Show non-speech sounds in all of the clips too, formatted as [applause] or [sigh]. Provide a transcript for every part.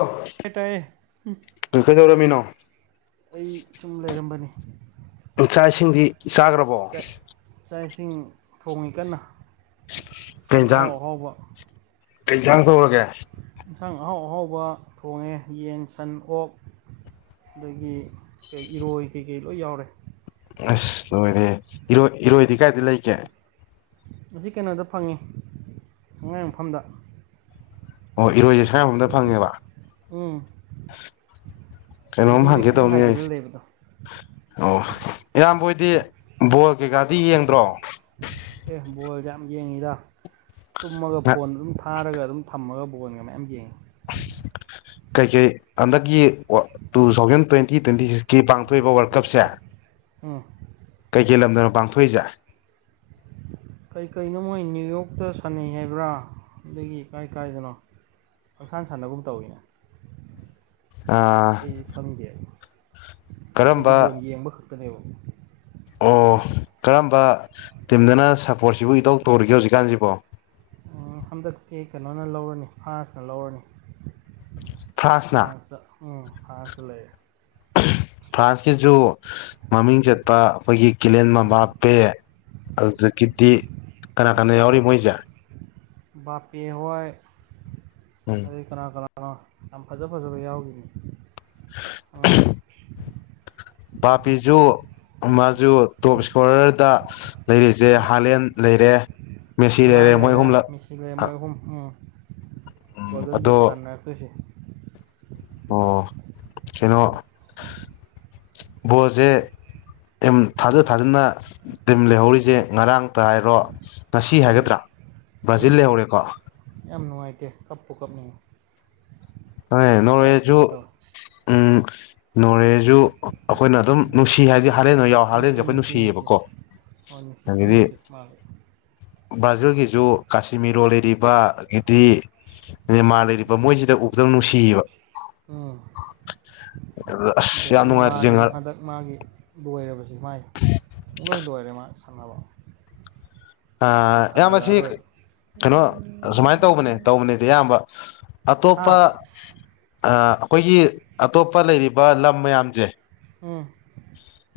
hello ꯇꯥꯏ ꯇꯥꯏꯌꯦ ꯀꯪ ꯀꯩꯗꯧꯔꯝꯃꯤꯅꯣ ꯑꯩ ꯁꯨꯝ ꯂꯩꯔꯝꯕꯅꯤ ꯏꯆꯥ ꯏꯁꯤꯡꯗꯤ ꯆꯥꯈ꯭ꯔꯕꯣ ꯆꯥꯛ ꯆꯥꯛ ꯏꯁꯤꯡ ꯊꯣꯡꯉꯤ ꯀꯟꯅ ꯌꯦꯛꯁꯥꯡ ꯑꯍꯥꯎ ꯑꯍꯥꯎꯕ ꯀꯩꯁꯪ ꯁꯒꯦ ꯌꯦꯟꯁꯥꯡ ꯑꯍꯥꯎ ꯑꯍꯥꯎꯕ ꯊꯣꯡꯉꯦ ꯌꯦꯟ ꯁꯟ ꯑꯣꯛ ꯑꯗꯒꯤ ꯀꯩ ꯏꯔꯣꯏ ꯀꯩꯀꯩ ꯂꯣꯏ ꯌꯥꯎꯔꯦ ꯑꯁ ꯂꯣꯏꯔꯦ ꯏꯔꯣꯏ ꯏꯔꯣꯏꯗꯤ ꯀꯥꯏꯗꯤ ꯂꯩꯒꯦ ꯑꯁꯤ ꯀꯩꯅꯣꯗ ꯐꯪꯉꯤ ꯑꯉꯥꯡ ꯃꯐꯝꯗ ꯑꯣ ꯏꯔꯣꯏꯁꯦ ꯁꯉꯥꯏꯣꯝꯗ ꯐꯪꯉꯦꯕ ꯀꯩꯅꯣꯝ ꯃꯥꯡꯖꯤꯡꯗ ꯍꯪꯒꯦ ꯈꯤꯇꯪ ꯇꯧꯅꯤ ꯍꯥꯏꯖꯤꯜꯂꯒ ꯂꯩꯕꯗꯣ ꯑꯣ ꯏꯌꯥꯝꯕꯣꯏꯗꯤ ꯕꯣꯜ ꯀꯩꯀꯥꯗꯤ ꯌꯦꯡꯗ꯭ꯔꯣ ꯑꯦ ꯕꯣꯜꯁꯦ ꯌꯥꯝ ꯌꯦꯡꯉꯤꯗ ꯇꯨꯝꯃꯒ ꯐꯣꯟ ꯑꯗꯨꯝ ꯊꯥꯔꯒ ꯑꯗꯨꯝ ꯊꯝꯃꯒ ꯐꯨꯒꯣꯟꯒ ꯃꯌꯥꯝ ꯌꯦꯡꯉꯤ ꯀꯩꯀꯩ ꯍꯟꯗꯛꯀꯤ ꯇꯨ ꯊꯥꯎꯖꯟ ꯇ꯭ꯋꯦꯟꯇꯤ ꯇ꯭ꯋꯦꯟꯇꯤ ꯁꯤꯛꯁꯀꯤ ꯄꯥꯡꯊꯣꯛꯏꯕ ꯋꯥꯔꯜ ꯀꯞꯁꯦ ꯑꯥ ꯀꯩꯀꯦꯜ ꯂꯝꯗꯅ ꯄꯥꯡꯊꯣꯛꯏꯁꯦ ꯀꯩꯀꯩꯅꯣ ꯃꯣꯏ ꯅ꯭ꯌꯨ ꯌꯣꯔꯇ ꯁꯥꯟꯅꯩ ꯍꯥꯏꯕ꯭ꯔꯥ ꯑꯗꯒꯤ ꯀꯥꯏ ꯀꯥꯏꯗꯅꯣ ꯍꯪꯁꯥꯡ ꯁꯥꯟꯅꯒꯨꯝ ꯇꯧꯋꯤꯅꯦ ꯑ ꯑꯩ ꯈꯪꯗꯦ ꯀꯔꯝꯕ ꯑꯩꯗꯤ ꯕꯣꯟ ꯌꯦꯡꯕ ꯈꯛꯇꯅꯦꯕ ꯑꯣ ꯀꯔꯝꯕ ꯇꯤꯝꯗꯅ ꯁꯞꯄꯣꯔꯠꯁꯤꯕꯨ ꯏꯇꯧ ꯇꯧꯔꯤꯒꯦ ꯍꯧꯖꯤꯛꯀꯥꯟꯁꯤꯕꯣ ꯍꯟꯗꯛꯇꯤ ꯀꯩꯅꯣꯅ ꯂꯧꯔꯅꯤ ꯐ꯭ꯔꯥꯟꯁꯅ ꯂꯧꯔꯅꯤ ꯐ꯭ꯔꯥꯟꯁꯅ ꯐ꯭ꯔꯥꯟꯁꯇ ꯎꯝ ꯐ꯭ꯔꯥꯟꯁ ꯂꯩꯔꯦ ꯐ꯭ꯔꯥꯟꯁꯀꯤꯁꯨ ꯃꯃꯤꯡ ꯆꯠꯄ ꯑꯩꯈꯣꯏꯒꯤ ꯀꯤꯂꯦꯟ ꯃꯕꯥꯞꯄꯦ ꯑꯗꯨꯗꯒꯤꯗꯤ ꯀꯅꯥ ꯀꯅꯥ ꯌꯥꯎꯔꯤ ꯃꯣꯏꯁꯦ ꯕꯥꯞꯄꯦ ꯍꯣꯏ ꯎꯝ ꯑꯗꯩ ꯀꯅꯥ ꯀꯅꯥ ꯑ ꯌꯥꯝ ꯐꯖ ꯐꯖꯕ ꯌꯥꯎꯈꯤꯕꯅꯤ ꯑꯉꯥꯡ ꯕꯥꯞꯄꯦꯁꯨ ꯃꯥꯜ ꯨ ꯇꯣꯞ ꯏꯁꯀꯣꯔꫪꯗ ꯂꯩꯔꯤꯁꯦ ꯍꯥꯂꯦꯟ ꯂꯩꯔꯦ ꯃꯦꯁꯤ ꯍꯂꯥꯟ ꯃꯣꯏ ꯂꯩꯔꯦ ꯑꯍꯨꯝꯂꯛ ꯃꯦꯁꯤ ꯂꯩꯔꯦ ꯃꯣꯏ ꯑꯍꯨꯝ ꯎꯝ ꯒꯣꯜꯗꯟ ꯕꯨꯠ ꯑꯗꯣ ꯇꯥꯟꯅꯔꯛꯇꯣꯏꯁꯤ ꯑꯣ ꯀꯩꯅꯣ ꯕꫭꯜꯁꯦ ꯇꯤꯝ ꯊꯥꯖ ꯊꯥꯖꯅ ꯇꯤꯝ ꯂꯩꯍꯧꯔꯤꯁꯦ ꯉꯔꯥꯡꯇ ꯍꯥꯏꯔꯣ ꯉꯁꯤ ꯎꯝ ꯍꯥꯏꯒꯗ꯭ꯔꯥ ꯕ꯭ꯔꯥꯖꯤꯜ ꯂꯩꯍꯧꯔꯦꯀꯣ ꯇꯦ ꯀꯞꯄꯨ ꯀꯞꯅꯤꯡꯉꯤ ꯍꫭꯏ ꯄꯤ ꯅꯣꫪꯋꯦꯁꯨ ꯇꯥꯔꯛꯈꯤꯕ ꯇꯧꯋꯦ ꯎꯝ ꯅꯣꫪꯋꯦꯖꯨ ꯑꯩꯈꯣꯏꯅ ꯑꯗꯨꯝ ꯅꯨꯡꯁꯤ ꯍꯥꯏꯗꯤ ꯍꯥꯂꯦꯟꯍꫭꯏ ꯌꯥꯎ ꯍꯥꯂꯦꯟꯁꯦ ꯑꯩꯈꯣꯏ ꯅꯨꯡꯁꯤꯌꯦꯕꯀꯣ ꯍꫭꯏ ꯅꯨꯡꯁꯤ ꯌꯥꯝ ꯑꯗꯒꯤꯗꯤ ꯅꯨꯡꯁꯤ ꯃꯥꯗꯤ ꯕ꯭ꯔꯥꯖꯤꯜꯒꯤꯁꯨ ꯀꯁꯤꯃꯤꯔꯣ ꯂꯩꯔꯤꯕ ꯑꯩꯒꯤꯗꯤ ꯅꯦꯃꯥꫪ ꯂꯩꯔꯤꯕ ꯃꯣꯏꯁꯤꯗ ꯎ ꯕꯗ ꯅꯨꯡꯁꯤꯌꯦꯕ ꯎꯝ ꯑꯗ ꯑꯁ ꯌꯥꯝ ꯅꯨꯡꯉꯥꯏꯔꯤꯁꯦ ꯅꯦꯃꯥꫪꯒꯤꯅ ꯉꯔꯥꯡ ꯍꯟꯗꯛ ꯃꯥꯒꯤ ꯂꯣꯏꯔꯕꯁꯤ ꯃꯥꯏ ꯄꯨꯡ ꯂꯣꯏ ꯂꯣꯏꯔꯦ ꯃꯥ ꯁꯥꯟꯅꯕ ꯑ ꯃꯥ ꯏꯌꯥꯝꯕꯁꯤ ꯁꯥꯟꯅꯔꯛꯑꯔꯣꯏ ꯀꯩꯅꯣ ꯁꯨꯃꯥꯏꯅ ꯇꯧꯕꯅꯦ ꯇꯧꯕꯅꯦꯗꯤ ꯑꯌꯥꯝꯕ ꯑꯇꯣꯞꯄ ꯍꯥ ꯑ ꯑꯩꯈꯣꯏꯒꯤ ꯑ ꯑꯇꯣꯞꯄ ꯂꯩꯔꯤꯕ ꯂꯝ ꯃꯌꯥꯝꯁꯦ ꯎꯝ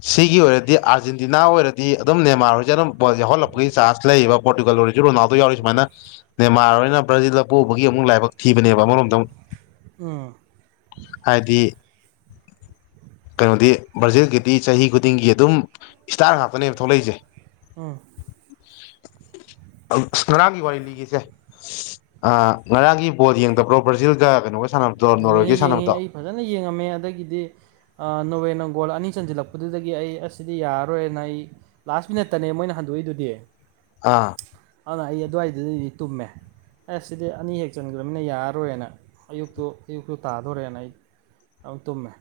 ꯁꯤꯒꯤ ꯑꯣꯏꯔꯗꯤ ꯑꯥꯔꯖꯦꯟꯇꯤꯅꯥ ꯑꯣꯏꯔꯗꯤ ꯁꯤꯒꯤ ꯑꫭꯏꯔꯗꯤ ꯑꯥꫪꯖꯦꯟꯇꯤꯅ ꯑꫭꯏꯔꯗꯤ ꯑꯗꯨꯝ ꯅꯦꯃꯥꫪ ꯍꯣꯏꯁꯦ ꯑꯗꯨꯝ ꯕꫭꯜ ꯌꯥꯎꯍꯜꯂꯛꯄꯒꯤ ꯆꯥꯟꯁ ꯂꯩꯌꯦꯕ ꯄꯣꫪꯇꯨꯒꯜ ꯑꯣꯏꯔꯁꯨ ꯔꯣꯅꯥꯜꯗꯣ ꯌꯥꯎꯔꯤ ꯁꯨꯥꯏꯅ ꯅꯦꯃꯥꫪꯍꫭꯏꯅ ꯕ꯭ꯔꯥꯖꯤꯜꯗ ꯄꫭꯛꯎꯕꯒꯤ ꯑꯃꯨꯛ ꯂꯥꯏꯕꯛ ꯊꯤꯕꯅꯦꯕ ꯑꯃꯔꯣꯝꯗ ꯑꯃꯨꯛ ꯎꯝ ꯍꯥꯏꯗꯤ ꯀꯩꯅꯣꯗꯤ ꯕ꯭ꯔꯥꯖꯤꯜꯒꯤꯗꯤ ꯆꯍꯤ ꯈꯨꯗꯤꯡꯒꯤ ꯑꯗꯨꯝ ꯏꯁꯇꯥꫪ ꯉꯥꯛꯇꯅꯦꯕ ꯊꯣꯛꯂꯛꯏꯁꯦ ꯎꯝ ꯑꯁ ꯉꯔꯥꯡꯒꯤ ꯋꯥꯔꯤ ꯂꯤꯒꯦꯁꯦ ꯑ ꯉꯔꯥꯡꯒꯤ ꯕꯣꯜ ꯌꯦꯡꯗꯕ꯭ꯔꯣ ꯕ꯭ꯔꯥꯖꯤꯜꯒ ꯀꯩꯅꯣꯒ ꯁꯥꯟꯅꯕꯗꯣ ꯌꯦꯡꯉꯤ ꯅꯣꯔꯋꯦꯒ ꯌꯦꯡꯉꯤ ꯁꯥꯟꯅꯕꯗꯣ ꯑꯩ ꯐꯖꯅ ꯌꯦꯡꯉꯝꯃꯦ ꯑꯗꯒꯤꯗꯤ ꯅꯣꫪꯋꯦꯅ ꯕꯣꯜ ꯑꯅꯤ ꯆꯟꯁꯤꯜꯂꯛꯄꯗꯨꯗꯒꯤ ꯑꯩ ꯑꯁꯤꯗꯤ ꯌꯥꯔꯔꯣꯏꯅ ꯑꯩ ꯂꯥꯁ ꯃꯤꯅꯠꯇꯅꯦ ꯃꯣꯏꯅ ꯍꯟꯗꯣꯛꯏꯗꯨꯗꯤ ꯑꯥ ꯑꯗꯨꯅ ꯑꯩ ꯑꯗꯨꯋꯥꯏꯗꯨꯗꯗꯤ ꯇꯨꯝꯃꯦ ꯑꯦ ꯁꯤꯗꯤ ꯑꯅꯤ ꯍꯦꯛ ꯆꯟꯈ꯭ꯔꯅꯤꯅ ꯌꯥꯔꯔꯣꯏꯅ ꯑꯌꯨꯛꯇꯨ ꯑꯌꯨꯛꯁꯨ ꯇꯥꯗꯣꯔꯦꯅ ꯑꯩ ꯑꯗꯨꯝ ꯇꯨꯝꯃꯦ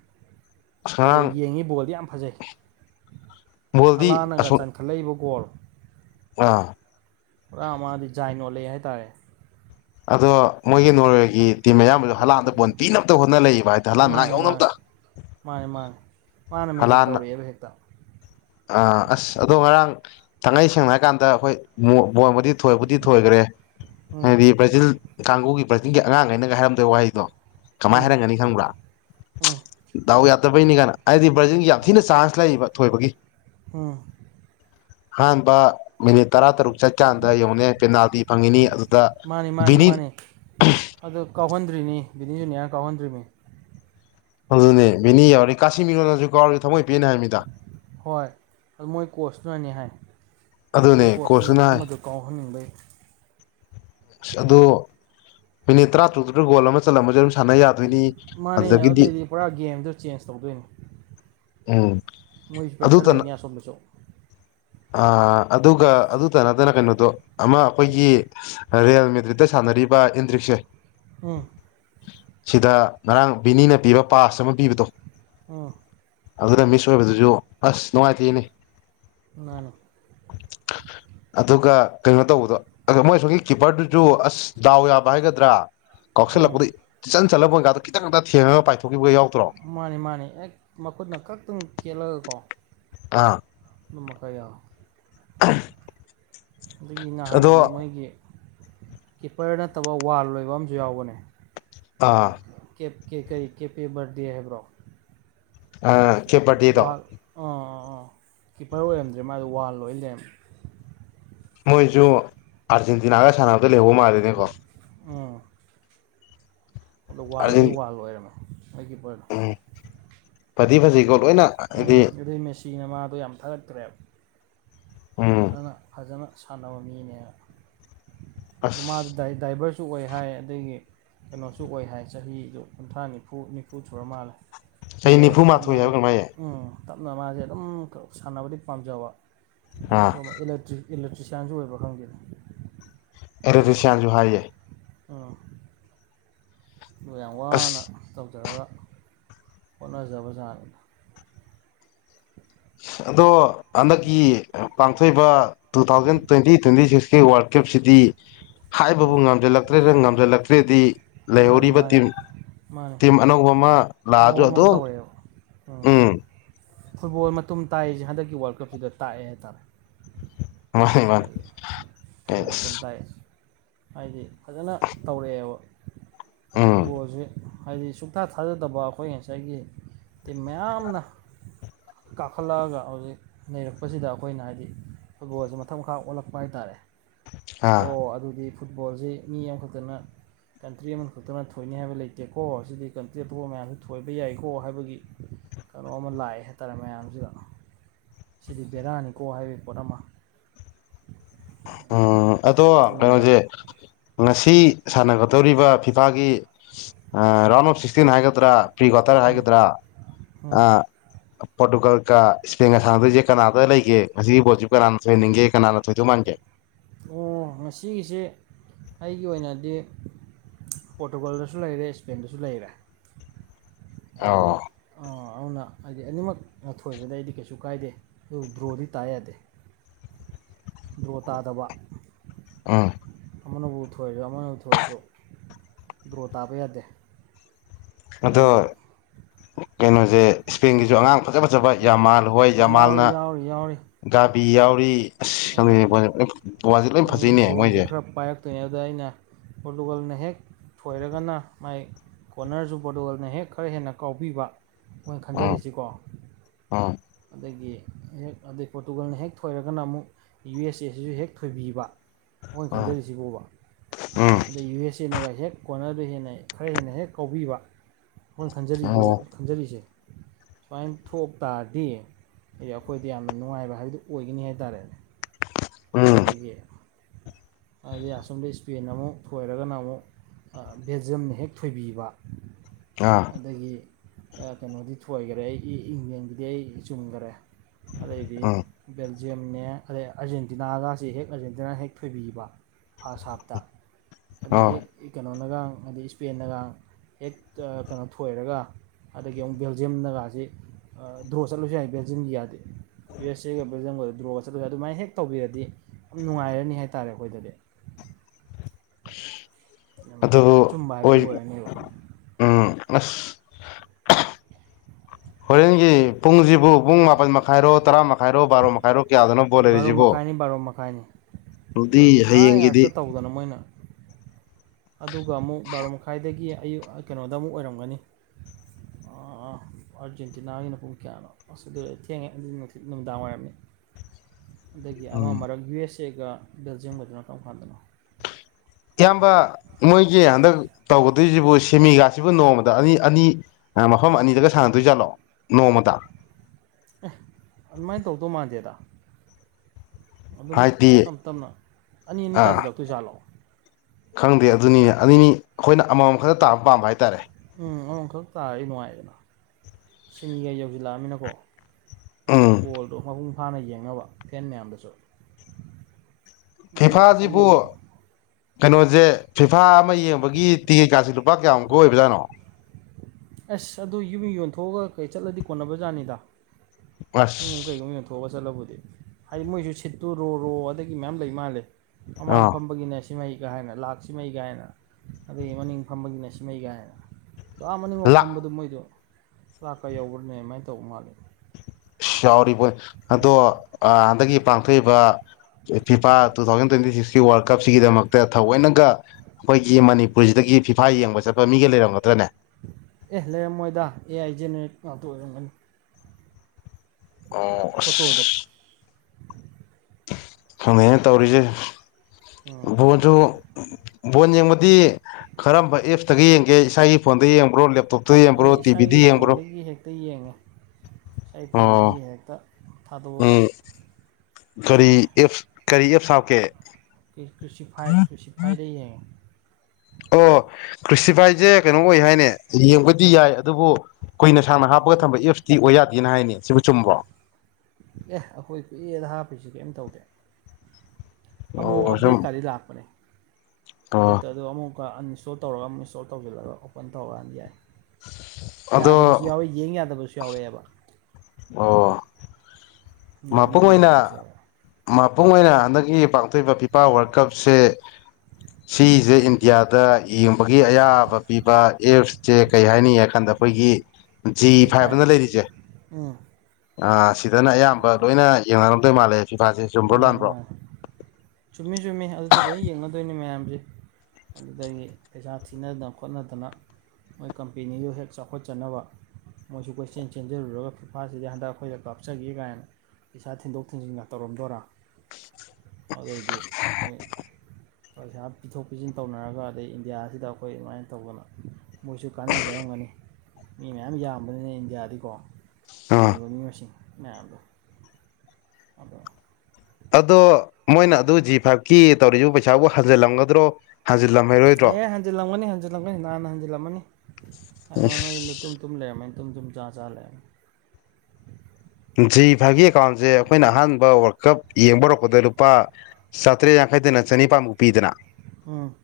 ꯑꯁ ꯑꯗꯣ ꯉꯔꯥꯡ ꯌꯦꯡꯉꯤ ꯕꯣꯜꯗꯤ ꯌꯥꯝ ꯐꯖꯩ ꯕꯣꯜꯗꯤ ꯍꯂꯥꯟꯅꯒ ꯑꯁꯨꯛ ꯆꯟꯈꯠꯂꯛꯏꯕ ꯒꯣꯜ ꯑꯥ ꯄꯨꯔꯥ ꯃꯥꯗꯤ ꯖꯥꯏꯟ ꯑꯣꯜꯂꯛꯦ ꯍꯥꯏꯇꯥꯔꯦ ꯑꯗꯣ ꯃꯣꯏꯒꯤ ꯅꯣꯔꯋꯦꯒꯤ ꯇꯤꯝ ꯑꯌꯥꯝꯕꯁꯨ ꯍꯜꯂꯥꯟꯗ ꯕꯣꯜ ꯄꯤꯅꯕꯇ ꯍꯣꯠꯅ ꯂꯩꯌꯦꯕ ꯍꯥꯏꯗꯤ ꯍꯂꯥꯟ ꯃꯅꯥꯛ ꯃꯥꯅꯦ ꯃꯥꯅꯦ ꯌꯧꯅꯕꯇ ꯃꯥꯅꯦ ꯃꯥꯅꯤ ꯃꯥꯅ ꯃꯦꯖꯤꯛ ꯇꯧꯔꯛꯑꯦꯕ ꯍꯦꯛꯇ ꯑ ꯑꯁ ꯑꯗꯣ ꯉꯔꯥꯡ ꯊꯥꯡꯉꯩ ꯁꯦꯡꯅ ꯍꯥꯏꯀꯥꯟꯗ ꯑꯩꯈꯣꯏ ꯃꯣ ꯕꫭꯟꯕꯨꯗꯤ ꯊꯣꯏꯕꯨꯗꯤ ꯊꯣꯏꯈ꯭ꯔꯦ ꯎꯝ ꯍꯥꯏꯗꯤ ꯕ꯭ꯔꯥꯖꯤꯜ ꯀꯥꯡꯕꯨꯒꯤ ꯕ꯭ꯔꯥꯖꯤꯜꯒꯤ ꯑꯉꯥꯡꯈꯩꯅꯒ ꯍꯥꯏꯔꯝꯗꯣꯏ ꯋꯥꯍꯩꯗꯣ ꯀꯃꯥꯏ ꯎꯝ ꯍꯥꯏꯔꯝꯒꯅꯤ ꯈꯪꯕ꯭ꯔ ꯎꯝ ꯗꯥꯎ ꯌꯥꯗꯕꯩꯅꯤ ꯀꯥꯏꯅ ꯍꯥꯏꯗꯤ ꯕ꯭ꯔꯥꯖꯤꯟꯒꯤ ꯌꯥꯝ ꯊꯤꯅ ꯆꯥꯟꯁ ꯂꯩꯌꯦꯕ ꯊꯣꯏꯕꯒꯤ ꯎꯝ ꯑꯍꯥꯟꯕ ꯃꯤꯅꯤꯠ ꯇꯔꯥ ꯇꯔꯨꯛ ꯆꯠꯀꯥꯟꯗ ꯌꯦꯡꯉꯨꯅꯦ ꯄꯦꯅꯥꯜꯇꯤ ꯐꯪꯉꯤꯅꯤ ꯑꯗꯨꯗ ꯃꯥꯅꯤ ꯃꯥꯅꯤ ꯕꯤꯅꯤ ꯃꯥꯅꯤ ꯑꯗꯨ ꯀꯥꯎꯍꯟꯗ꯭ꯔꯤꯅꯤ ꯕꯤꯅꯤꯁꯨꯨꯅꯤꯌꯥ ꯀꯥꯎꯍꯟꯗ꯭ꯔꯤꯅꯤ ꯑꯗꯨꯅꯦ ꯕꯤꯅꯤ ꯌꯥꯎꯔꯤ ꯀꯥꯁꯤꯃꯤꯔꫭꯜꯂꯖꯨ ꯀꯥꯎꯔꯤ ꯊꯃꯣꯏ ꯄꯦꯟꯅꯦ ꯍꯥꯏꯕꯅꯤꯗꯥ ꯍꯣꯏ ꯑꯗꯨ ꯃꯣꯏ ꯀꯣꯁꯇꯨꯅꯅꯤ ꯍꯥꯏ ꯃꯣꯏ ꯑꯗꯨꯅꯦ ꯀꯣꯁꯇꯨꯅ ꯀꯣꯆꯇꯨꯅ ꯍꯥꯏ ꯑꯃꯗ ꯀꯥꯎꯍꯟꯅꯤꯡꯕꯩ ꯑꯁ ꯑꯗꯨ ꯃꯤꯅꯤꯠ ꯇꯔꯥꯇꯔꯨꯛꯇꯨꯗ ꯒꯣꯜ ꯑꯃ ꯆꯠꯂꯝꯕꯖꯦ ꯑꯗꯨꯝ ꯁꯥꯟꯅ ꯌꯥ ꯃꯥꯅꯦ ꯑꯗꯨꯏꯗꯤ ꯄꯨꯔꯥ ꯒꯦꯝꯗꯨ ꯆꯦꯟꯁ ꯇꯧꯗꯣꯏꯅꯤ ꯎꯝ ꯃꯣꯏ ꯄꯔꯦꯁ꯭ꯔ ꯑꯗꯨꯇ ꯂꯩꯅꯤ ꯑꯁꯣꯝꯗꯖꯨ ꯑ ꯑꯗꯨꯒ ꯑꯗꯨꯇ ꯅꯠꯇꯅ ꯀꯩꯅꯣꯗꯣ ꯑꯃ ꯑꯩꯈꯣꯏꯒꯤ ꯔꯤꯌꯦꯜꯃꯦꯗ꯭ꯔꯤꯠꯇ ꯥꯅꯔꯤꯕ ꯑꯦꯟꯗ꯭ꯔꯤꯛꯁꯦ ꯎꯝ ꯁꯤꯗ ꯉꯔꯥꯡ ꯕꯤꯅꯤꯅ ꯄꯤꯕ ꯄꯥꯁ ꯑꯃ ꯄꯤꯕꯗꯣ ꯑ ꯑꯗꯨꯗ ꯃꯤꯁ ꯑꯣꯏꯕꯗꯨꯖꯨ ꯑꯁ ꯅꯨꯡꯉꯥꯏꯇꯦꯅꯦ ꯃꯥꯅꯤ ꯑꯗꯨꯒ ꯀꯩꯅꯣ ꯇꯧꯕꯗꯣ ꯑ ꯃꯣꯏ ꯁꯣꯝꯒꯤ ꯀꯤꯞꯄꯔꯗꯨꯖꯨ ꯑꯁ ꯗꯥꯎ ꯌꯥꯕ ꯍꯥꯏꯒꯗ꯭ꯔꯥ ꯎꯝ ꯀꯥꯎꯁꯤꯜꯂꯛꯄꯗ ꯏ ꯆꯟ ꯆꯜꯂ ꯕꫭꯜꯒꯗꫭ ꯈꯤꯇꯪꯗ ꯊꯦꯡꯉꯒ ꯄꯥꯏꯊꯣꯛꯈꯤꯕ ꯌꯥꯎ ꯃꯥꯅꯤ ꯃꯥꯅꯤ ꯑꯦꯛ ꯃꯈꯨꯠꯅ ꯈꯛꯇꯪ ꯈꯦꯠꯂꯒꯀꯣ ꯑꯥ ꯑꯗꯨꯝꯕ ꯈꯔ ꯌꯥꯎ [inaudible] ꯑꯗꯨꯒꯤ ꯑꯗꯣ ꯅꯍꯥꯟꯒꯤ ꯃꯣꯏꯒꯤ ꯀꯤꯞꯄꯔ ꯅꯠꯇꯕ ꯋꯥꯜ ꯂꯣꯏꯕ ꯑꯃꯖꯨ ꯌꯥꯎꯕꯅꯦ ꯑ ꯀꯦꯞ ꯀꯦꯀꯩ ꯀꯦꯞꯄꯦ ꯕꯔꯗꯦ ꯍꯥꯏꯕ꯭ꯔꯣ ꯑ ꯀꯦꯞꯕꯔꯗꯦꯗꫭ ꯋꯥꯜ ꯑꯥ ꯑꯥ ꯑꯥ ꯀꯤꯞꯄꯔ ꯑꯣꯏꯔꯝꯗ꯭ꯔꯦ ꯃꯥꯗꯣ ꯋꯥꯜ ꯑꫭꯏ ꯂꯩꯔꯝꯃꯦ ꯃꯣꯏꯖꯨ ꯑꯥꯔꯖꯦꯟꯇꯤꯅꯥꯒ ꯁꯥꯟꯅꯕꯗ ꯂꯩꯍꯧꯕ ꯃꯥꯜꯂꯤꯦꯅꯦꯀꯣ ꯑꯣꯥ ꯑꯗꯣ ꯑꯥꯔꯖꯦꯟ ꯋꯥꯜꯗꯤ ꯋꯥꯜ ꯑꯣꯏꯔꯝꯃꯦ ꯑꯩ ꯀꯤꯄꯔꯗꫭ ꯎꯝ ꯐꯗꯤ ꯐꯖꯩꯀꯣ ꯑꯗꯨꯏ ꯂꯣꯏꯅ ꯍꯥꯏꯗꯤ ꯎꯝ ꯑꯗꯨꯏ ꯃꯦꯆꯤꯅ ꯃꯥꯗꯣ ꯌꯥꯝ ꯊꯥꯒꯠꯇ꯭ꯔꯦꯕ ꯎꯝ ꯑꯗꯨꯅ ꯐꯖꯅ ꯁꯥꯟꯅꯕ ꯃꯤꯅꯦ ꯑꯗꯨ ꯃꯥꯗꯨ‌ ꯑꯁ ꯊꯥꯏ ꯗꯥꯏꯕꯔꯖꯨ ꯁꯨ ꯑꯣꯏ ꯍꯥꯏ ꯑꯗꯒꯤ ꯀꯩꯅꯣꯁꯨ ꯑꯣꯏ ꯍꯥꯏ ꯆꯍꯤꯗꯨ ꯀꯨꯟꯊ꯭ꯔꯥ ꯅꯤꯐꯨ ꯅꯤꯐꯨ ꯁꯨꯔ ꯃꯥꯜꯂꯦ ꯆꯍꯤ ꯑꯗꯨ ꯅꯤꯐꯨ ꯇꯞꯅ ꯃꯥꯊꯣꯏ ꯍꯥꯏꯕ ꯑꯃꯨꯛ ꯀꯩꯅꯣꯝ ꯍꯥꯏꯌꯦ ꯎꯝ ꯇꯞꯅ ꯃꯥꯁꯦ ꯑꯗꯨꯝ ꯁꯥꯟꯅꯕꯗꯤ ꯄꯥꯝꯖꯕ ꯑꯥ ꯑꯗꯨꯒ ꯏꯂꯦꯇꯔꯤ ꯏꯂꯦꯇ꯭ꯔꯤꯁꯤꯌꯥꯟꯖꯨ‌ ꯑꯣꯏꯕ ꯈꯪꯗꯦꯗ ꯑꯦꯂꯤꯇꯤꯁꯤꯌꯥꯟꯖꯨ ꯍꯥꯏꯌꯦ ꯑꯥ ꯑꯗꯨ ꯌꯥꯝ ꯑꯁ ꯋꯥꯅ ꯇꯧꯖꯔꯒ ꯍꫭꯠꯅꯖꯕ ꯖꯥꯠꯅꯤꯗ ꯑꯗꯣ ꯍꯟꯗꯛꯀꯤ ꯄꯥꯡꯊꯣꯛꯏꯕ ꯇꯨ ꯊꯥꯎꯖꯟ ꯇ꯭ꯨꯋꯦꯟꯇꯤ ꯇ꯭ꯨꯋꯦꯟꯇꯤ ꯁꯤꯛꯁꯀꯤ ꯋꯥꯔꯜ ꯀꯞꯁꯤꯗꯤ ꯗꯤ ꯍꯥꯏꯕꯕꯨ ꯎꯝ ꯉꯝꯖꯤꯜꯂꯛꯇ꯭ꯔꯥꯦꯗ ꯉꯝꯖꯤꯜꯂꯛꯇ꯭ꯔꯦꯗꯤ ꯃꯥꯅꯤ ꯂꯩꯍꯧꯔꯤꯕ ꯃꯥꯅꯤ ꯇꯤꯝ ꯃꯥꯅꯤ ꯇꯤꯝ ꯑꯅꯧꯕꯃ ꯂꯥꯛꯑꯖꯨ ꯑꯗꯨꯝ ꯑꯣ ꯎꯝ ꯐꯨꯠꯕꯣꯜ ꯃꯇꯨꯝ ꯇꯥꯏꯌꯦꯖꯦ ꯍꯟꯗꯛꯀꯤ ꯋꯥꯔꯜ ꯀꯞꯁꯤꯗ ꯇꯥꯛꯑꯦ ꯍꯥꯏꯇꯥꯔꯦ ꯃꯥꯅꯤ ꯃꯥꯅꯤ ꯍꯥꯏꯗꯤ ꯐꯨꯠꯕꯣꯜ ꯃꯇꯨꯝ ꯇꯥꯛꯑꯦ ꯍꯥꯏꯗꯤ ꯐꯖꯅ ꯇꯧꯔꯛꯑꯦꯕ ꯎꯝ ꯐꯨꯠꯕꯣꯜꯖꯦ ꯍꯥꯏꯗꯤ ꯁꯨꯡꯊꯥ ꯊꯥꯖꯗꯕ ꯑꯩꯈꯣꯏ ꯉꯁꯥꯏꯒꯤ ꯇꯤꯝ ꯃꯌꯥꯝꯅ ꯀꯥꯈꯠꯂꯛꯑꯒ ꯍꯧꯖꯤꯛ ꯅꯩꯔꯛꯄꯖꯤꯗ ꯑꯈꯣꯏꯅ ꯍꯥꯏꯗꯤ ꯐꯨꯠꯕꫭꯜꯖꯤꯃ ꯃꯊꯛ ꯃꯈꯥ ꯑꯣꯜꯂꯛꯄ ꯍꯥꯏꯇꯥꯔꯦ ꯑꯥ ꯑꯣ ꯑꯗꯨꯗꯤ ꯐꯨꯠꯕꯣꯜꯖꯤ ꯃꯤ ꯑꯃꯈꯛꯇꯅ ꯀꯟꯇ꯭ꯔꯤ ꯑꯃ ꯈꯛꯇꯅ ꯊꯣꯏꯅꯤ ꯍꯥꯏꯕ ꯂꯩꯇꯦꯀꯣ ꯑꯁꯤꯖꯤꯗꯤ ꯀꯟꯇ꯭ꯔꯤ ꯑꯇꯣꯞꯄ ꯃꯌꯥꯝꯁꯤ ꯊꯣꯏꯕ ꯌꯥꯏꯀꯣ ꯍꯥꯏꯕꯒꯤ ꯀꯩꯅꯣꯝꯃ ꯂꯥꯛꯑꯦ ꯍꯥꯏꯇꯥꯔꯦ ꯃꯌꯥꯝꯖꯤꯗ ꯁꯤꯗꯤ ꯕꯦꯔꯥꯅꯤꯀꯣ ꯍꯥꯏꯕꯒꯤ ꯄꯣꯠ ꯑꯃ ꯎꯝ ꯑꯗꯣ ꯑꯗꯨꯝꯕ ꯀꯩꯅꯣꯁꯦ ꯉꯁꯤ ꯁꯥꯟꯅꯒꯗꯧꯔꯤꯕ ꯐꯤꯐꯥꯒꯤ ꯑꯥ ꯔꯥꯎꯟ ꯑꯣꯐ ꯁꯤꯛꯁꯇꯤꯟ ꯍꯥꯏꯒꯗ꯭ꯔꯥ ꯄ꯭ꯔꯤ ꯀꯋꯇꯥꯔ ꯎꯝ ꯍꯥꯏꯒꯗ꯭ꯔꯥ ꯎꯝ ꯑꯥ ꯄꯣꯔꯇꯨꯒꯜꯒ ꯏꯁꯄꯦꯟꯒ ꯁꯥꯟꯅꯗꯣꯏꯁꯦ ꯀꯅꯥꯗ ꯂꯩꯒꯦ ꯉꯁꯤꯒꯤ ꯕꫭꯜꯁꯤꯕꯨ ꯀꯅꯥꯅ ꯊꯣꯏꯍꯟꯅꯤꯡꯒꯦ ꯀꯅꯥꯅ ꯊ ꯗꫭꯏꯃꯥꯟꯒ‌ꯦ ꯑꯣ ꯉꯁꯤꯒꯤꯁꯤ ꯑꯩꯒꯤ ꯑꯣꯏꯅꯗꯤ ꯄꯣꯔꯇꯨꯒꯥꯜꯗꯁꯨ ꯂꯩꯔꯦ ꯏꯁꯄꯦꯟꯗꯁꯨ ꯂꯩꯔꯦ ꯍꯥꯏꯗꯤ ꯑꯣ ꯑꯥ ꯑꯗꯨꯅ ꯍꯥꯏꯗꯤ ꯑꯅꯤꯃꯛꯅꯊꯣꯏꯕꯗ ꯑꯩꯗꯤ ꯀꯩꯁꯨ ꯀꯥꯏꯗꯦ ꯑꯗꯨꯕꯨ ꯗ꯭ꯔꯣꯗꯤ ꯇꯥ ꯌꯥꯗꯦ ꯗ꯭ꯔꯣꯇꯥꯥꯗꯕ ꯎꯝ ꯑꯃꯅꯕꯨ ꯊꯣꯏꯔꯁꯨ ꯑꯃꯅꯕꯨ ꯊꯣꯏꯔꯁꯨ ꯗ꯭ꯔꯣ ꯇꯥꯕ ꯌꯥꯗꯦ ꯑꯩ ꯑꯗꯣ ꯍꯥꯏꯗꯤ ꯀꯩꯅꯣꯁꯦ ꯏꯁ꯭ꯄꯦꯟꯒꯤꯁꯨ ꯑꯉꯥꯡ ꯐꯖ ꯐꯖꯕ ꯌꯥꯝꯃꯥꯜ ꯍꯣꯏ ꯌꯥꯎꯔꯤ ꯌꯥꯝꯃꯥꯜꯅ ꯌꯥꯎꯔꯤ ꯌꯥꯎꯔꯤ ꯄꯤ ꯌꯥꯎꯔꯤ ꯑꯁ ꯈꯪꯗ ꯂꯣꯏ ꯋꯥꯖꯤꯠ [unintelligible] ꯂꯣꯏ ꯃꯣꯏ ꯐꯖꯩꯅꯦ ꯕꯣꯟꯁꯦ ꯃꯣꯏꯁꯦ ꯈꯔ ꯄꯥꯏꯔꯛꯇꯣꯏꯅꯦ ꯑꯗꯨꯗ ꯑꯩꯅ ꯄꯣꯔꯇꯨꯒꯜꯅ ꯍꯦꯛ ꯊꯣꯏꯔꯒꯅ ꯃꯥꯏ ꯀꯣꯅꯔꯁꯨ ꯄꫭꯔꯇꯨꯒꯜꯅ ꯍꯦꯛ ꯈꯔ ꯍꯦꯟꯅ ꯀꯥꯎꯕꯤꯕ ꯃꯣꯏ ꯎꯝ ꯈꯟꯖꯔꯤꯁꯤꯀꯣ ꯎꯝ ꯑꯗꯒꯤ ꯍꯦꯛ ꯑꯗꯩ ꯄꯣꯔꯇꯨꯒꯜꯅ ꯍꯦꯛ ꯊꯣꯏꯔꯒꯅ ꯑꯃꯨꯛ ꯌꯨ ꯑꯦꯁ ꯑꯦ ꯁꯤꯁꯨ ꯍꯦꯛ ꯊꯣꯏꯕꯤꯕ ꯑꯩꯈꯣꯏꯅ ꯎꯝ ꯈꯟꯖꯔꯤꯁꯤꯕꯣꯕ ꯎꯝ ꯑꯗꯩ ꯌꯨ ꯑꯦꯁ ꯑꯦꯅꯒ ꯍꯦꯛ ꯀꯣꯟꯅꯔꯗꫭ ꯍꯦꯟꯅ ꯈꯔ ꯍꯦꯟꯅ ꯍꯦꯛ ꯀꯥꯎꯕꯤꯕ ꯑꯩꯈꯣꯏꯅ ꯈꯟꯖꯔꯤꯕꫭ ꯑꯣ ꯈꯟꯖꯔꯤꯁꯦ ꯁꯨꯃꯥꯏꯅ ꯊꯣꯛ ꯇꯥ ꯔꯩꯗꯤ ꯑꯩꯗꯤ ꯑꯩꯈꯣꯏꯗ ꯌꯥꯝꯅ ꯅꯨꯡꯉꯥꯏꯕ ꯍꯥꯏꯕꯗꯨ ꯑꯣꯏꯒꯅꯤ ꯍꯥꯏꯇꯥꯔꯦ ꯎꯝ ꯑꯗꯒꯤ ꯍꯥꯏꯗꯤ ꯑꯁꯣꯝꯗ ꯏꯁꯄꯤꯟ ꯑꯃꯨꯛ ꯊꯣꯏꯔꯒꯅ ꯑꯃꯨꯛ ꯕꯦꯜꯖꯌꯝ ꯅ ꯍꯦꯛ ꯊꯣꯏꯕꯤꯕ ꯑꯥ ꯑꯗꯒꯤ ꯀꯩꯅꯣꯗꯤ ꯊꯣꯏꯈꯔꯦ ꯑꯩ ꯏꯪꯖꯦꯟꯒꯤꯗꯤ ꯑꯩ ꯆꯨꯝꯈꯔꯦ ꯑꯗꯩꯗꯤ ꯎꯝ ꯕꯦꯜꯖꯤꯌꯝꯅꯦ ꯑꯗꯩ ꯑꯥꯔꯖꯦꯟꯇ ꯗꯤꯅꯥꯒꯥꯁꯤ ꯍꯦꯛ ꯑꯔꯖꯦꯟꯇꯤꯅꯥꯅ ꯍꯦꯛ ꯊꯣꯏꯕꯤꯕ ꯐꯥꯔꯁ ꯍꯥꯞꯇ ꯑꯗꯩ ꯑꯣ ꯍꯦꯛ ꯀꯩꯅꯣꯅꯒ ꯑꯗꯩ ꯏꯁꯄꯦꯟꯅꯒ ꯍꯦꯛ ꯀꯩꯅꯣ ꯊꯣꯏꯔꯒ ꯑꯗꯒꯤ ꯑꯃꯨꯛ ꯕꯦꯜꯖꯤꯌꯝ ꯅꯒꯥꯁꯤ ꯗ꯭ꯔꯣ ꯆꯠꯂꯁꯨ ꯌꯥꯏ ꯕꯦꯜꯖꯤꯌꯝꯒꯤ ꯒꯥꯗꯤ ꯌꯨ ꯑꯁ ꯑ‌ꯦꯒ ꯕ‌ꯦꯜꯖꯝꯒꯗꫭ ꯗ꯭ꯔꯣꯒ ꯆꯠꯒ ꯑꯗꯨꯥꯏ ꯍꯦꯛ ꯇꯧꯕꯤꯔꯗꯤ ꯌꯥꯝ ꯅꯨꯡꯉꯥꯏꯔꯅꯤ ꯍꯥꯏꯇꯥꯔꯦ ꯑꯩꯈꯣꯏꯗꯗꯤ [unintelligible] ꯌꯥꯝꯅꯥ ꯑꯗꯨꯕꯨ ꯑꯆꯨꯝꯕ ꯍꯥꯏꯕꯗꯨ ꯑꯣꯏ ꯑꯣꯏꯔꯅꯦꯕ ꯎꯝ ꯑꯁ ꯍꯣꯔꯦꯟꯒꯤ ꯄꯨꯡꯁꯤꯕꯨ ꯄꯨꯡ ꯃꯥꯄꯜ ꯃꯈꯥꯏꯔꯣ ꯇꯔꯥ ꯃꯈꯥꯏꯔꯣ ꯕꯥꯔꯣ ꯃꯈꯥꯏꯔꯣ ꯀꯌꯥꯗꯅꯣ ꯕꯣꯜ ꯕꯥꯔꯣ ꯂꯩꯔꯤꯁꯤꯕꯣ ꯃꯈꯥꯏꯅꯤ ꯕꯥꯔꯣ ꯃꯈꯥꯏꯅꯤ ꯑꯗꯨꯗꯤ ꯕꯥꯔꯣ ꯃꯈꯥꯏ ꯍꯌꯦꯡꯒꯤꯗꯤ ꯉꯥꯛꯇ ꯇꯧꯗꯅ ꯃꯣꯏꯅ [inaudible] ꯑꯗꯨꯒ ꯑꯃꯨꯛ ꯕꯥꯔꯣ ꯃꯈꯥꯏꯗꯒꯤ ꯑꯌꯨꯛ ꯀꯩꯅꯣꯗ ꯑꯃꯨꯛ ꯑꯣꯏꯔꯝꯒꯅꯤ ꯑꯥ ꯑꯥ ꯑꯔꯖꯦꯟꯇꯤꯅꯥꯒꯤꯅ ꯄꯨꯡ ꯀꯌꯥꯅꯣ ꯑꯁ ꯑꯗꯨꯔꯗꯤ ꯊ‌ꯦꯡꯉꯦ ꯑꯗꯨꯗꯤ ꯅꯨꯡꯊꯤꯟ ꯅꯨꯃꯤꯗꯥꯡ ꯋꯥꯏꯔꯝꯅꯤ ꯑꯗꯒꯤ ꯑꯃ ꯎꯝ ꯃꯔꯛ ꯌꯨ ꯑꯦꯁ ꯑꯦꯒ ꯕꯦꯜꯖꯤꯌꯝꯒꯗꯨꯅ ꯀꯝ ꯀꯥꯟꯗꯅꯣ ꯏꯌꯥꯝꯕ ꯃꯣꯏꯒꯤ ꯍꯟꯗꯛ ꯇꯧꯒꯗꯣꯏꯁꯤꯕꯨ ꯁꯤꯃꯤꯒꯥꯠꯁꯤꯕꯨ ꯅꯣꯡꯃꯗ ꯑꯅꯤ ꯑꯅꯤ ꯑ ꯃꯐꯝ ꯑꯅꯤꯗꯒ ꯁꯥꯟꯅꯗꯣꯏꯖꯥꯠꯂꯣ ꯅꯣꯡꯃꯗ ꯑꯦ ꯑꯗꯨꯃꯥꯏꯅ ꯇꯧꯗꯧ ꯃꯥꯟꯗꯦꯗ ꯑꯗꯨꯝ ꯍꯥꯏꯗꯤ ꯇꯞ ꯇꯞꯅ ꯑꯅꯤ ꯑꯅꯤ ꯑꯥ ꯇꯥꯁꯤꯜꯂꯛꯇꯣꯏꯖꯥꯠꯂꫭ ꯈꯪꯗꯦ ꯑꯗꯨꯅꯤꯅꯦ ꯑꯅꯤꯅꯤ ꯑꯩꯈꯣꯏꯅ ꯑꯃꯃꯝ ꯈꯛꯇ ꯇꯥꯕ ꯄꯥꯝꯕ ꯍꯥꯏꯇꯥꯔꯦ ꯎꯝ ꯑꯃꯃꯝꯈꯛ ꯇꯥꯔꯗꯤ ꯅꯨꯡꯉꯥꯏꯗꯅ ꯁꯤꯃꯤꯒ ꯌꯧꯁꯤꯜꯂꯛꯑꯃꯤꯅꯀꯣ ꯎꯝ ꯕꯣꯜꯗꯣ ꯃꯄꯨꯡ ꯐꯥꯅ ꯌꯦꯡꯅꯕ ꯐꯦꯟ ꯃꯌꯥꯝꯗꯁꯨ ꯕꯣꯜ ꯑꯁꯣꯝꯒꯤ ꯐꯤꯐꯥꯁꯤꯕꯨ ꯑꯃꯨꯛ ꯀꯩꯅꯣꯁꯦ ꯐꯤꯐꯥ ꯑꯃ ꯌꯦꯡꯕꯒꯤ ꯇꯦꯛ ꯀꯀꯥꯁꯤ ꯄꯥ ꯀꯌꯥꯃꯨꯛꯀ ꯑꯣꯏꯕꯖꯥꯠꯅꯣ ꯑꯁ ꯑꯗꯨ ꯌꯨꯝ ꯌꯣꯟꯊꯣꯛꯑꯒ ꯀꯩ ꯆꯠꯂꯗꯤ ꯀꯣꯟꯅꯕ ꯖꯥꯠꯅꯤꯗ ꯏꯨꯡꯒꯨꯝ ꯑꯁ ꯀꯩꯒꯨꯝ ꯃꯤ ꯑꯣꯏꯅ ꯊꯣꯛꯑꯒ ꯆꯠꯂꯕꯨꯗꯤ ꯍꯥꯏꯗꯤ ꯃꯣꯏꯁꯨ ꯁꯤꯠꯇꯨꯔꯣꯣꯔꯣ ꯑꯗꯒꯤ ꯃꯌꯥꯝ ꯂꯩ ꯃꯥꯜꯂꯦ ꯑꯃꯥꯡ ꯑꯥ ꯐꯝꯕꯒꯤꯅꯦ ꯁꯤ ꯁꯤꯃꯩ ꯀꯥꯏꯅ ꯂꯥꯛ ꯁꯤꯃꯩ ꯀꯥꯏꯅ ꯑꯗꯒꯤ ꯃꯅꯤꯡ ꯐꯝꯕꯒꯤꯅ ꯁꯤꯃꯩ ꯀꯥꯏꯅ ꯂꯥ ꯑꯅꯤꯉꯣ ꯂꯥꯛ ꯐꯝꯕꯗꯨ ꯃꯣꯏꯗꯣ ꯂꯥꯛ ꯀ ꯌꯧꯕ꯭ꯔꯅꯦ ꯑꯗꯨꯃꯥꯏꯅ ꯇꯧꯕ ꯃꯥꯜꯂꯤ ꯌꯥꯎꯔꯤꯕ ꯑꯗꯣ ꯍꯟꯗꯛꯀꯤ ꯄꯥꯡꯊꯣꯛꯏꯕ ꯐꯤꯐꯥ ꯇꯨ ꯊꯥꯎꯖꯟ ꯇ꯭ꯋꯦꯟꯇꯤ ꯁꯤꯛꯁꯀꯤ ꯋꯥꯔꯜ ꯀꯞꯁꯤꯒꯤꯗꯃꯛꯇ ꯊꯑꯣꯏꯅꯒ ꯑꯩꯈꯣꯏꯒꯤ ꯃꯅꯤꯄꯨꯔꯁꯤꯗꯒꯤ ꯒꯤ ꯐꯤꯐꯥ ꯌꯦꯡꯕ ꯆꯠꯄ ꯃꯤꯒ ꯂꯩꯔꯝꯒꯗ꯭ꯔꯅꯦ ꯑꯦ ꯂꯩꯔꯝꯃꯣꯏꯗ ꯑꯦ ꯑꯥꯏ ꯖꯦꯅꯦꯔꯦꯠ ꯉꯥꯛꯇ ꯑꯣꯏꯔꯝꯒꯅꯤ ꯑꯣ ꯐꯣꯇꯣꯗꯣ ꯈꯪꯉꯅ ꯇꯧꯔꯤꯁꯦ ꯎꯝ ꯕꯣꯠꯁꯨ ꯕꯣꯟ ꯌꯦꯡꯕꯗꯤ ꯀꯔꯝꯕ ꯑꯦꯞꯁꯇꯒ ꯌꯦꯡꯒꯦ ꯏꯁꯥꯒꯤ ꯐꯣꯟꯗ ꯌꯦꯡꯕ꯭ꯔꯣ ꯂꯦꯞ ꯑꯦ ꯏꯁꯥꯒꯤ ꯐꯣꯟꯗꯒꯤ ꯍꯦꯛꯇ ꯌꯦꯡꯉꯦ ꯏꯁꯥꯒꯤ ꯑꯣ ꯐꯣꯟꯗꯒꯤ ꯍꯦꯛꯇ ꯊꯥꯗꯣꯛꯑꯒ ꯎꯝ ꯀꯔꯤ ꯑꯦꯞ ꯀꯔꯤ ꯑꯦꯞꯁ ꯍꯥꯥꯞꯀꯦ ꯀ꯭ꯔꯤꯁꯤꯐꯥꯏ ꯀ꯭ꯔꯤꯁꯤꯐꯥꯏꯗ ꯌꯦꯉꯦ ꯑꯣ ꯈ꯭ꯔꯤꯁꯇꯤꯐꯥꯏꯁꯦ ꯀꯩꯅꯣ ꯑꯣꯏ ꯍꯥꯏꯅꯦ ꯌꯦꯡꯕꯗꯤ ꯌꯥꯏ ꯑꯗꯨꯕꯨ ꯀꯨꯏꯅ ꯁꯥꯡꯅ ꯍꯥꯞꯄꯒ ꯊꯝꯕ ꯑꯦꯞꯁꯇꯤ ꯑꯣꯏ ꯌꯥꯗꯦꯅ ꯍꯥꯏꯅꯤ ꯁꯤꯕꯨ ꯆꯨꯝꯕ꯭ꯔꯣ ꯑꯦ ꯑꯩꯈꯣꯏ ꯀꯨꯏꯗ ꯍꯥꯞꯄꯤꯁꯤ ꯀꯩꯝ ꯇꯧꯗꯦ ꯑꯃꯨꯛ ꯑꯣ ꯁꯨꯝ ꯑꯞꯗꯦꯠ ꯀꯥꯔꯤ ꯂꯥꯛꯄꯅꯦ ꯑꯞꯗꯦꯗ ꯑꯣ ꯇꯧꯗ ꯑꯃꯨꯛ ꯑꯩꯈꯣꯏꯟꯁꯇꯣꯜꯧꯒ ꯑꯃꯨ ꯏꯟꯁꯣꯜ ꯇꯧꯁꯤꯜꯂꯒ ꯑꯣꯄꯟꯧꯔꯀꯥꯟ ꯌꯥꯏ ꯑꯗꯣ ꯌꯥꯗꯕꯁꯨ ꯌꯥꯎꯋꯦ ꯌꯦꯡ ꯌꯥꯗꯕꯁꯨ ꯌꯥꯎꯔꯛꯑꯦꯕ ꯑꯣ ꯑꯗ ꯑꯗꯨꯝ ꯃꯄꯨꯡ ꯑꯣꯏꯅ ꯌꯦꯡꯕꯁꯨ ꯌꯥꯎꯋꯦ ꯃꯄꯨꯡ ꯑꯣꯏꯅ ꯍꯟꯗꯛꯀꯤ ꯄꯥꯡꯊꯣꯛꯏꯕ ꯐꯤꯐꯥ ꯋꯥꯔꯜ ꯀꯞꯁꯦ ꯁꯤꯁꯦ ꯏꯟꯗꯤꯌꯥꯗ ꯌꯦꯡꯕꯒꯤ ꯑꯌꯥꯕ ꯄꯤꯕ ꯑꯦꯞꯁꯁꯦ ꯀꯩ ꯍꯥꯏꯅꯤ ꯍꯥꯏ ꯈꯟꯗ ꯑꯩꯈꯣꯏꯒꯤ ꯖꯤ ꯐꯥꯏꯕꯅ ꯂꯩꯔꯤꯁꯦ ꯎꯝ ꯁꯤꯗꯅ ꯑꯌꯥꯝꯕ ꯂꯣꯏꯅ ꯏꯅꯥꯅꯝꯗ ꯃꯥꯂꯦ ꯃꯥꯅꯦ ꯃꯥꯅꯦ ꯆꯨꯝꯃꯤ ꯆꯨꯝꯃꯤ ꯑꯗꯨꯗ ꯂꯣꯏ ꯌꯦꯡꯅꯗꯣꯏꯅꯤ ꯃꯌꯥꯝ ꯍꯧꯖꯤꯛ ꯑꯗꯨꯗꯒꯤ ꯄꯩꯁꯥ ꯊꯤꯅꯗꯅ ꯈꯣꯠꯅꯗꯅ ꯃꯣꯏ ꯀꯝꯄꯦꯅꯤꯗꯨ ꯍꯦꯛ ꯆꯥꯎꯈꯠꯆꯅꯕ ꯃꯣꯏꯁꯨ ꯀꯣꯏꯆꯦꯟ ꯆꯦꯟꯖꯔꯨꯔꯒ ꯐꯤ ꯐꯥꯁꯤꯗꯤ ꯍꯟꯗꯛ ꯑꯩꯈꯣꯏꯗ ꯀꯥꯞꯆꯒꯦ ꯀꯥꯏꯅ ꯏꯁꯥ ꯊꯤꯟꯗꯣꯛ ꯊꯤꯟꯖꯤꯟꯒ ꯇꯧꯔꯝꯗꯣꯏꯔꯥ ꯑꯗꯨꯗꯩꯗꯤ ꯃꯣꯏ ꯄꯩꯁꯥ ꯄꯤꯊꯣꯛ ꯄꯤꯁꯤꯟ ꯇꯧꯅꯔꯒ ꯑꯗꯩ ꯏꯟꯗꯤꯌꯥꯁꯤꯗ ꯑꯩꯈꯣꯏ ꯑꯗꯨꯃꯥꯏꯅ ꯇꯧꯗꯅ ꯃꯣꯏꯁꯨ ꯀꯥꯟꯅꯖ ꯐꯪꯒꯅꯤ ꯃꯤ ꯃꯌꯥꯝ ꯌꯥꯝꯕꯅꯤꯅ ꯑꯩꯅ ꯌꯥꯗꯤꯀꯣ ꯑꯥ ꯏꯉꯅꯤ ꯃꯁꯤꯟ ꯑꯗꯣ ꯑꯗꯣ ꯑꯗꯣ ꯃꯣꯏꯅ ꯑꯗꯨ ꯖꯤ ꯐꯥꯏꯚꯀꯤ ꯇꯧꯔꯤꯁꯤ ꯄꯩꯁꯥꯕꯨ ꯍꯟꯖꯤꯜꯂꯝꯒꯗ꯭ꯔꯣ ꯍꯟꯖꯤꯜꯂꯝꯃꯔꯣꯏꯗ꯭ꯔꯣ ꯑꯦ ꯍꯟꯖꯤꯜꯂꯝꯒꯅꯤ ꯍꯟꯖꯤꯜꯂꯝꯒꯅꯤ ꯅꯍꯥꯟꯟꯅ ꯍꯟꯖꯤꯜꯂꯝꯃꯅꯤ ꯑ ꯃ ꯃꯌꯨꯝꯗ ꯇꯨꯝ ꯇꯨꯝ ꯂꯩꯔꯝꯃ ꯇꯨꯝ ꯇꯨꯝ ꯆꯥ ꯆꯥ ꯂꯩꯝꯃꯦ ꯖꯤ ꯐꯥꯏꯚꯒꯤ ꯑꯦꯀꯥꯎꯟꯁꯦ ꯑꯩꯈꯣꯏꯅ ꯑꯍꯥꯟꯕ ꯋꯥꯔꯜ ꯀꯞ ꯌꯦꯡꯕ ꯍꯧꯔꯛꯄꯗ ꯂꯨꯄꯥ ꯆꯥꯇ꯭ꯔꯦꯠ ꯌꯥꯡꯈꯩꯗ ꯆꯅꯤ ꯄꯄꯥꯝ ꯄꯤꯗꯅ ꯑꯝ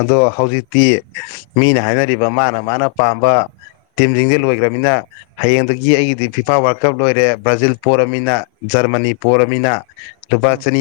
ꯑꯗꯣ ꯍꯧꯖꯤꯛꯇꯤ ꯃꯤꯅ ꯍꯥꯏꯅꯔꯤꯕ ꯃꯥꯅ ꯃꯥꯅ ꯄꯥꯝꯕ ꯇꯤꯝꯁꯤꯡꯁ ꯂꯣꯏꯈ꯭ꯔꯅꯤꯅ ꯍꯌꯦꯡꯗꯒꯤ ꯑꯩꯒꯤꯗꯤ ꯐꯤꯐꯥꯔ ꯀꯞ ꯂꯣꯏꯔꯦ ꯕ꯭ꯔꯥꯖꯤꯜ ꯄꯣꯔꯃꯤꯅ ꯖꯔꯃꯅꯤ ꯄꯣꯔꯃꯤꯅ ꯂꯨꯄꯥ ꯎꯝ ꯆꯅꯤ